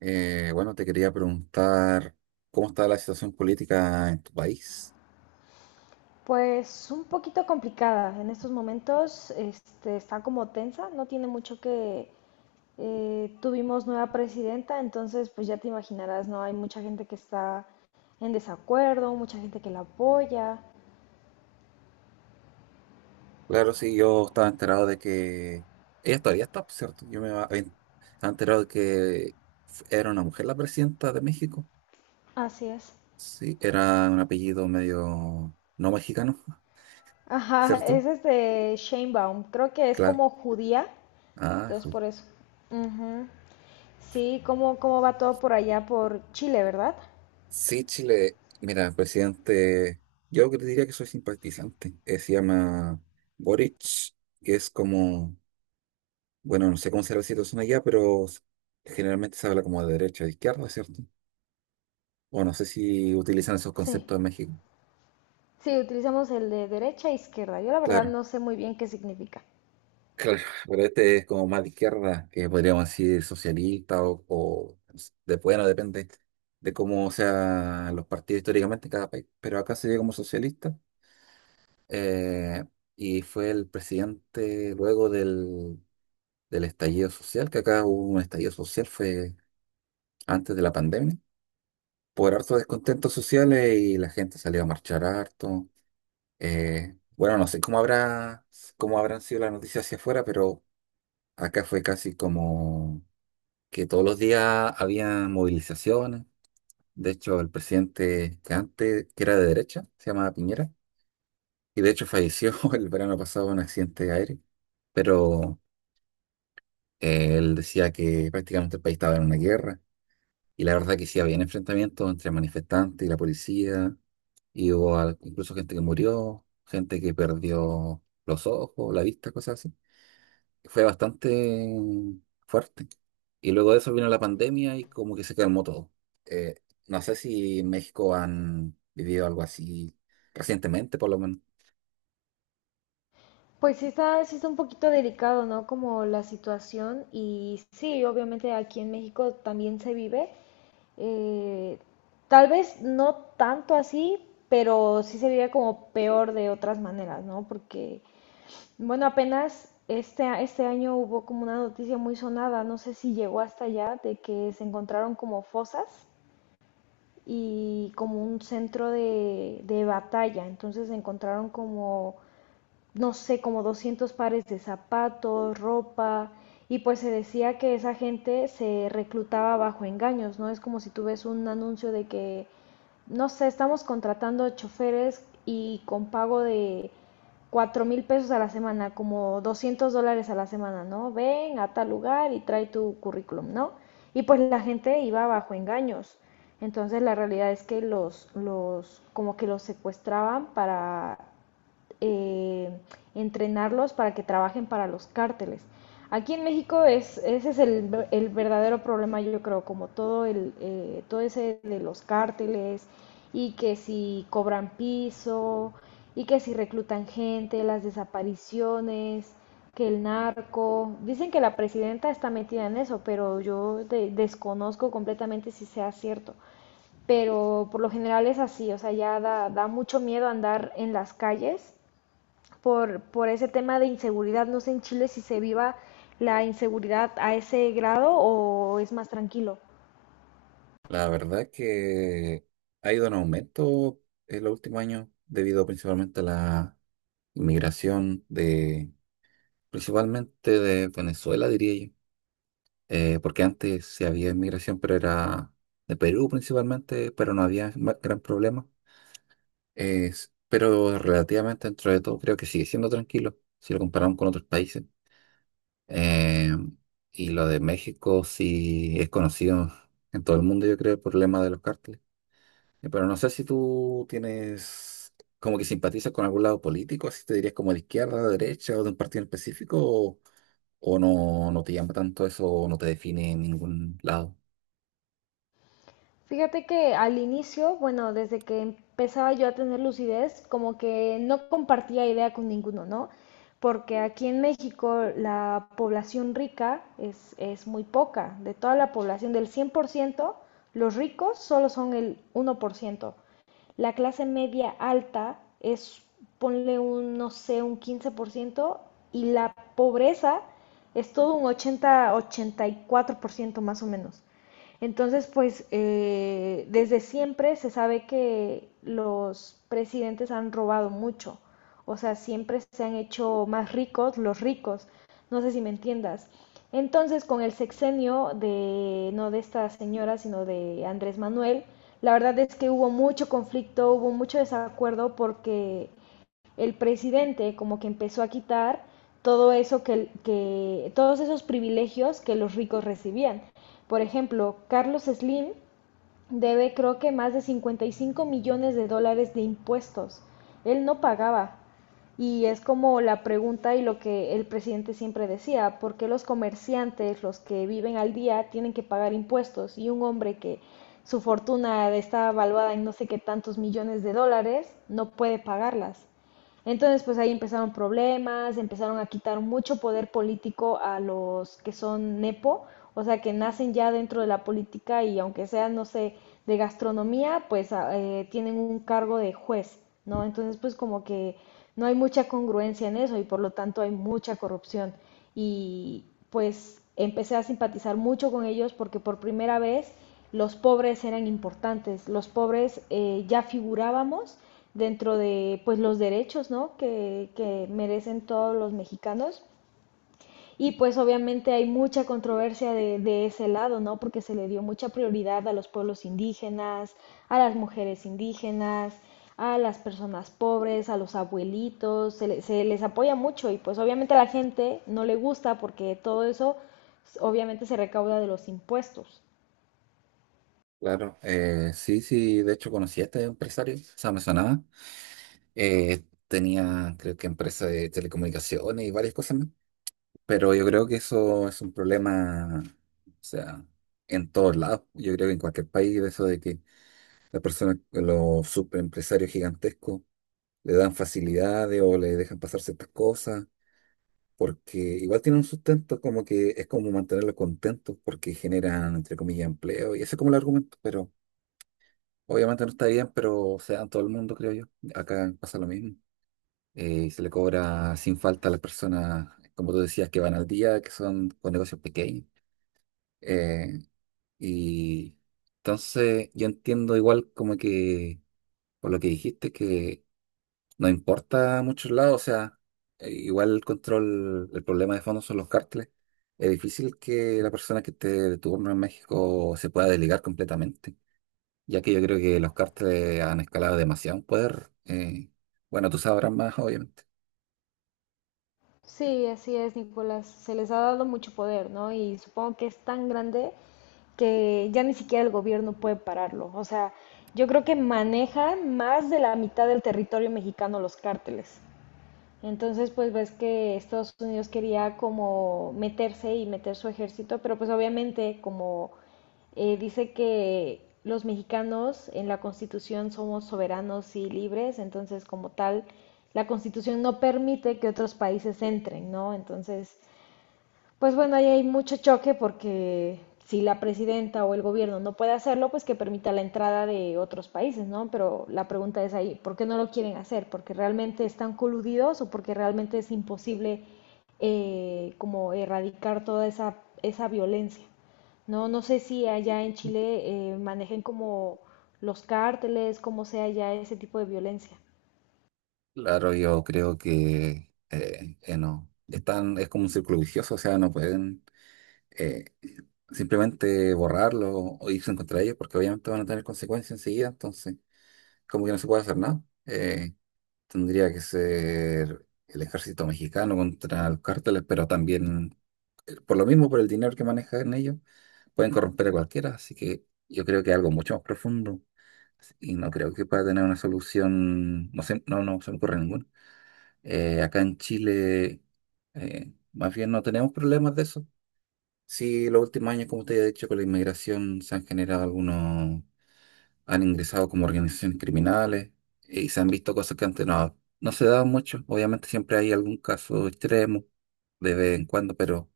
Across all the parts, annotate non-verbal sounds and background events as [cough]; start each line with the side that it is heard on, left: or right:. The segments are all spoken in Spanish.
right: Bueno, Te quería preguntar cómo está la situación política en tu país.
left: Pues un poquito complicada. En estos momentos está como tensa, no tiene mucho que tuvimos nueva presidenta, entonces pues ya te imaginarás, ¿no? Hay mucha gente que está en desacuerdo, mucha gente que la apoya.
right: Claro, sí, yo estaba enterado de que ella todavía está, ¿por cierto? Estaba enterado de que era una mujer la presidenta de México.
left: Así es.
right: Sí, era un apellido medio no mexicano, [laughs]
left: Ajá, [laughs]
right: ¿cierto?
left: es Sheinbaum, creo que es
right: Claro.
left: como judía,
right: Ah,
left: entonces
right: ju-
left: por eso. Ujú. Sí, ¿cómo va todo por allá por Chile, verdad?
right: sí, Chile. Mira, presidente, yo que te diría que soy simpatizante. Se llama Boric, que es como... Bueno, no sé cómo será la situación allá, pero generalmente se habla como de derecha o de izquierda, ¿cierto? O no sé si utilizan esos
left: Sí.
right: conceptos en México.
left: Sí, utilizamos el de derecha e izquierda. Yo la verdad
right: Claro,
left: no sé muy bien qué significa.
right: claro, [laughs] pero este es como más de izquierda, que podríamos decir socialista o de... bueno, depende de cómo sean los partidos históricamente en cada país. Pero acá se ve como socialista, eh, y fue el presidente luego del, del estallido social, que acá hubo un estallido social, fue antes de la pandemia por harto descontentos sociales y la gente salió a marchar harto. Bueno, no sé cómo habrá, cómo habrán sido las noticias hacia afuera, pero acá fue casi como que todos los días había movilizaciones. De hecho, el presidente que antes, que era de derecha, se llamaba Piñera, y de hecho falleció [laughs] el verano pasado en un accidente aéreo, pero él decía que prácticamente el país estaba en una guerra. Y la verdad que sí había enfrentamientos entre manifestantes y la policía, y hubo incluso gente que murió, gente que perdió los ojos, la vista, cosas así. Fue bastante fuerte. Y luego de eso vino la pandemia y como que se calmó todo. Eh, no sé si en México han vivido algo así recientemente, por lo menos.
left: Pues sí está un poquito delicado, ¿no? Como la situación y sí, obviamente aquí en México también se vive. eh, Tal vez no tanto así, pero sí se vive como peor de otras maneras, ¿no? Porque, bueno, apenas este año hubo como una noticia muy sonada, no sé si llegó hasta allá, de que se encontraron como fosas y como un centro de batalla. Entonces encontraron como no sé, como 200 pares de zapatos, ropa, y pues se decía que esa gente se reclutaba bajo engaños, ¿no? Es como si tú ves un anuncio de que, no sé, estamos contratando choferes y con pago de 4,000 pesos a la semana, como $200 a la semana, ¿no? Ven a tal lugar y trae tu currículum, ¿no? Y pues la gente iba bajo engaños. Entonces la realidad es que como que los secuestraban para eh, entrenarlos para que trabajen para los cárteles. Aquí en México ese es el verdadero problema, yo creo, como todo, todo ese de los cárteles y que si cobran piso y que si reclutan gente, las desapariciones, que el narco. Dicen que la presidenta está metida en eso, pero yo desconozco completamente si sea cierto. Pero por lo general es así, o sea, ya da mucho miedo andar en las calles por ese tema de inseguridad. No sé en Chile si se viva la inseguridad a ese grado o es más tranquilo.
right: La verdad es que ha ido en aumento en los últimos años debido principalmente a la inmigración de... principalmente de Venezuela, diría yo. Porque antes sí había inmigración, pero era de Perú principalmente, pero no había gran problema. Pero relativamente dentro de todo creo que sigue siendo tranquilo si lo comparamos con otros países. Eh, y lo de México sí es conocido en todo el mundo, yo creo, el problema de los cárteles. Pero no sé si tú tienes como que simpatizas con algún lado político, si te dirías como de izquierda, de derecha o de un partido en específico o no, no te llama tanto eso, o no te define en ningún lado.
left: Fíjate que al inicio, bueno, desde que empezaba yo a tener lucidez, como que no compartía idea con ninguno, ¿no? Porque aquí en México la población rica es muy poca. De toda la población, del 100%, los ricos solo son el 1%. La clase media alta es, ponle un, no sé, un 15%, y la pobreza es todo un 80-84% más o menos. Entonces, pues desde siempre se sabe que los presidentes han robado mucho, o sea, siempre se han hecho más ricos los ricos, no sé si me entiendas. Entonces, con el sexenio de, no de esta señora, sino de Andrés Manuel, la verdad es que hubo mucho conflicto, hubo mucho desacuerdo porque el presidente como que empezó a quitar todo eso que todos esos privilegios que los ricos recibían. Por ejemplo, Carlos Slim debe creo que más de 55 millones de dólares de impuestos. Él no pagaba. Y es como la pregunta y lo que el presidente siempre decía, ¿por qué los comerciantes, los que viven al día, tienen que pagar impuestos? Y un hombre que su fortuna está valuada en no sé qué tantos millones de dólares, no puede pagarlas. Entonces, pues ahí empezaron problemas, empezaron a quitar mucho poder político a los que son nepo, o sea, que nacen ya dentro de la política y aunque sean, no sé, de gastronomía, pues tienen un cargo de juez, ¿no? Entonces, pues como que no hay mucha congruencia en eso y por lo tanto hay mucha corrupción. Y pues empecé a simpatizar mucho con ellos porque por primera vez los pobres eran importantes, los pobres ya figurábamos dentro de pues los derechos, ¿no? Que merecen todos los mexicanos. Y pues obviamente hay mucha controversia ese lado, ¿no? Porque se le dio mucha prioridad a los pueblos indígenas, a las mujeres indígenas, a las personas pobres, a los abuelitos, se les apoya mucho y pues obviamente a la gente no le gusta porque todo eso obviamente se recauda de los impuestos.
right: Claro, sí, sí, de hecho conocí a este empresario, o sea, me sonaba. Tenía, creo que empresa de telecomunicaciones y varias cosas más, pero yo creo que eso es un problema, o sea, en todos lados. Yo creo que en cualquier país, eso de que las personas, los superempresarios gigantescos, le dan facilidades o le dejan pasar ciertas cosas porque igual tienen un sustento, como que es como mantenerlos contentos porque generan, entre comillas, empleo, y ese es como el argumento, pero obviamente no está bien, pero se da en todo el mundo, creo yo. Acá pasa lo mismo. Se le cobra sin falta a las personas, como tú decías, que van al día, que son con negocios pequeños. Eh, y entonces yo entiendo igual como que, por lo que dijiste, que no importa a muchos lados, o sea, igual el control, el problema de fondo son los cárteles. Es difícil que la persona que esté de turno en México se pueda desligar completamente, ya que yo creo que los cárteles han escalado demasiado en poder. Bueno, tú sabrás más, obviamente.
left: Sí, así es, Nicolás. Se les ha dado mucho poder, ¿no? Y supongo que es tan grande que ya ni siquiera el gobierno puede pararlo. O sea, yo creo que manejan más de la mitad del territorio mexicano los cárteles. Entonces, pues ves que Estados Unidos quería como meterse y meter su ejército, pero pues obviamente como dice que los mexicanos en la Constitución somos soberanos y libres, entonces como tal, la Constitución no permite que otros países entren, ¿no? Entonces, pues bueno, ahí hay mucho choque porque si la presidenta o el gobierno no puede hacerlo, pues que permita la entrada de otros países, ¿no? Pero la pregunta es ahí, ¿por qué no lo quieren hacer? ¿Porque realmente están coludidos o porque realmente es imposible como erradicar toda esa violencia? No, no sé si allá en Chile manejen como los cárteles, cómo sea ya ese tipo de violencia.
right: Claro, yo creo que no. Están, es como un círculo vicioso, o sea, no pueden eh, simplemente borrarlo o irse en contra de ellos, porque obviamente van a tener consecuencias enseguida, entonces, como que no se puede hacer nada. Eh, Tendría que ser el ejército mexicano contra los cárteles, pero también, por lo mismo, por el dinero que manejan ellos, pueden corromper a cualquiera. Así que yo creo que es algo mucho más profundo y no creo que pueda tener una solución. No sé, no, no se me ocurre ninguna. Acá en Chile, más bien no tenemos problemas de eso. Sí, los últimos años, como te he dicho, con la inmigración se han generado algunos... han ingresado como organizaciones criminales, y se han visto cosas que antes no, no se daban mucho. Obviamente siempre hay algún caso extremo de vez en cuando, pero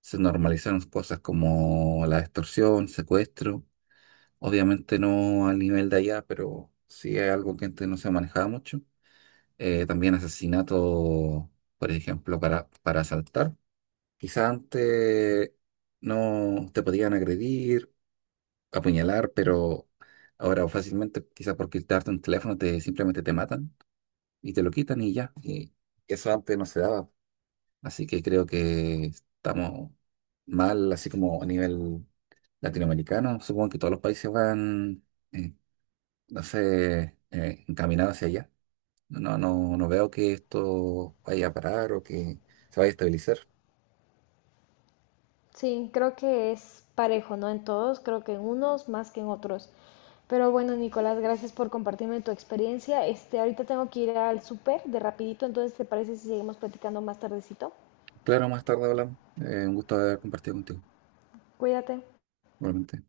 right: se normalizaron cosas como la extorsión, secuestro. Obviamente no al nivel de allá, pero sí es algo que antes no se manejaba mucho. También asesinato, por ejemplo, para asaltar. Quizás antes no te podían agredir, apuñalar, pero ahora fácilmente, quizás por quitarte un teléfono, te, simplemente te matan y te lo quitan y ya. Y eso antes no se daba. Así que creo que estamos mal, así como a nivel latinoamericano. Supongo que todos los países van, eh, no sé, encaminados hacia allá. No, no, no veo que esto vaya a parar o que se vaya a estabilizar.
left: Sí, creo que es parejo, ¿no? En todos, creo que en unos más que en otros. Pero bueno, Nicolás, gracias por compartirme tu experiencia. Este, ahorita tengo que ir al súper de rapidito, entonces ¿te parece si seguimos platicando más tardecito?
right: Claro, más tarde hablamos. Un gusto haber compartido contigo,
left: Cuídate.
right: igualmente.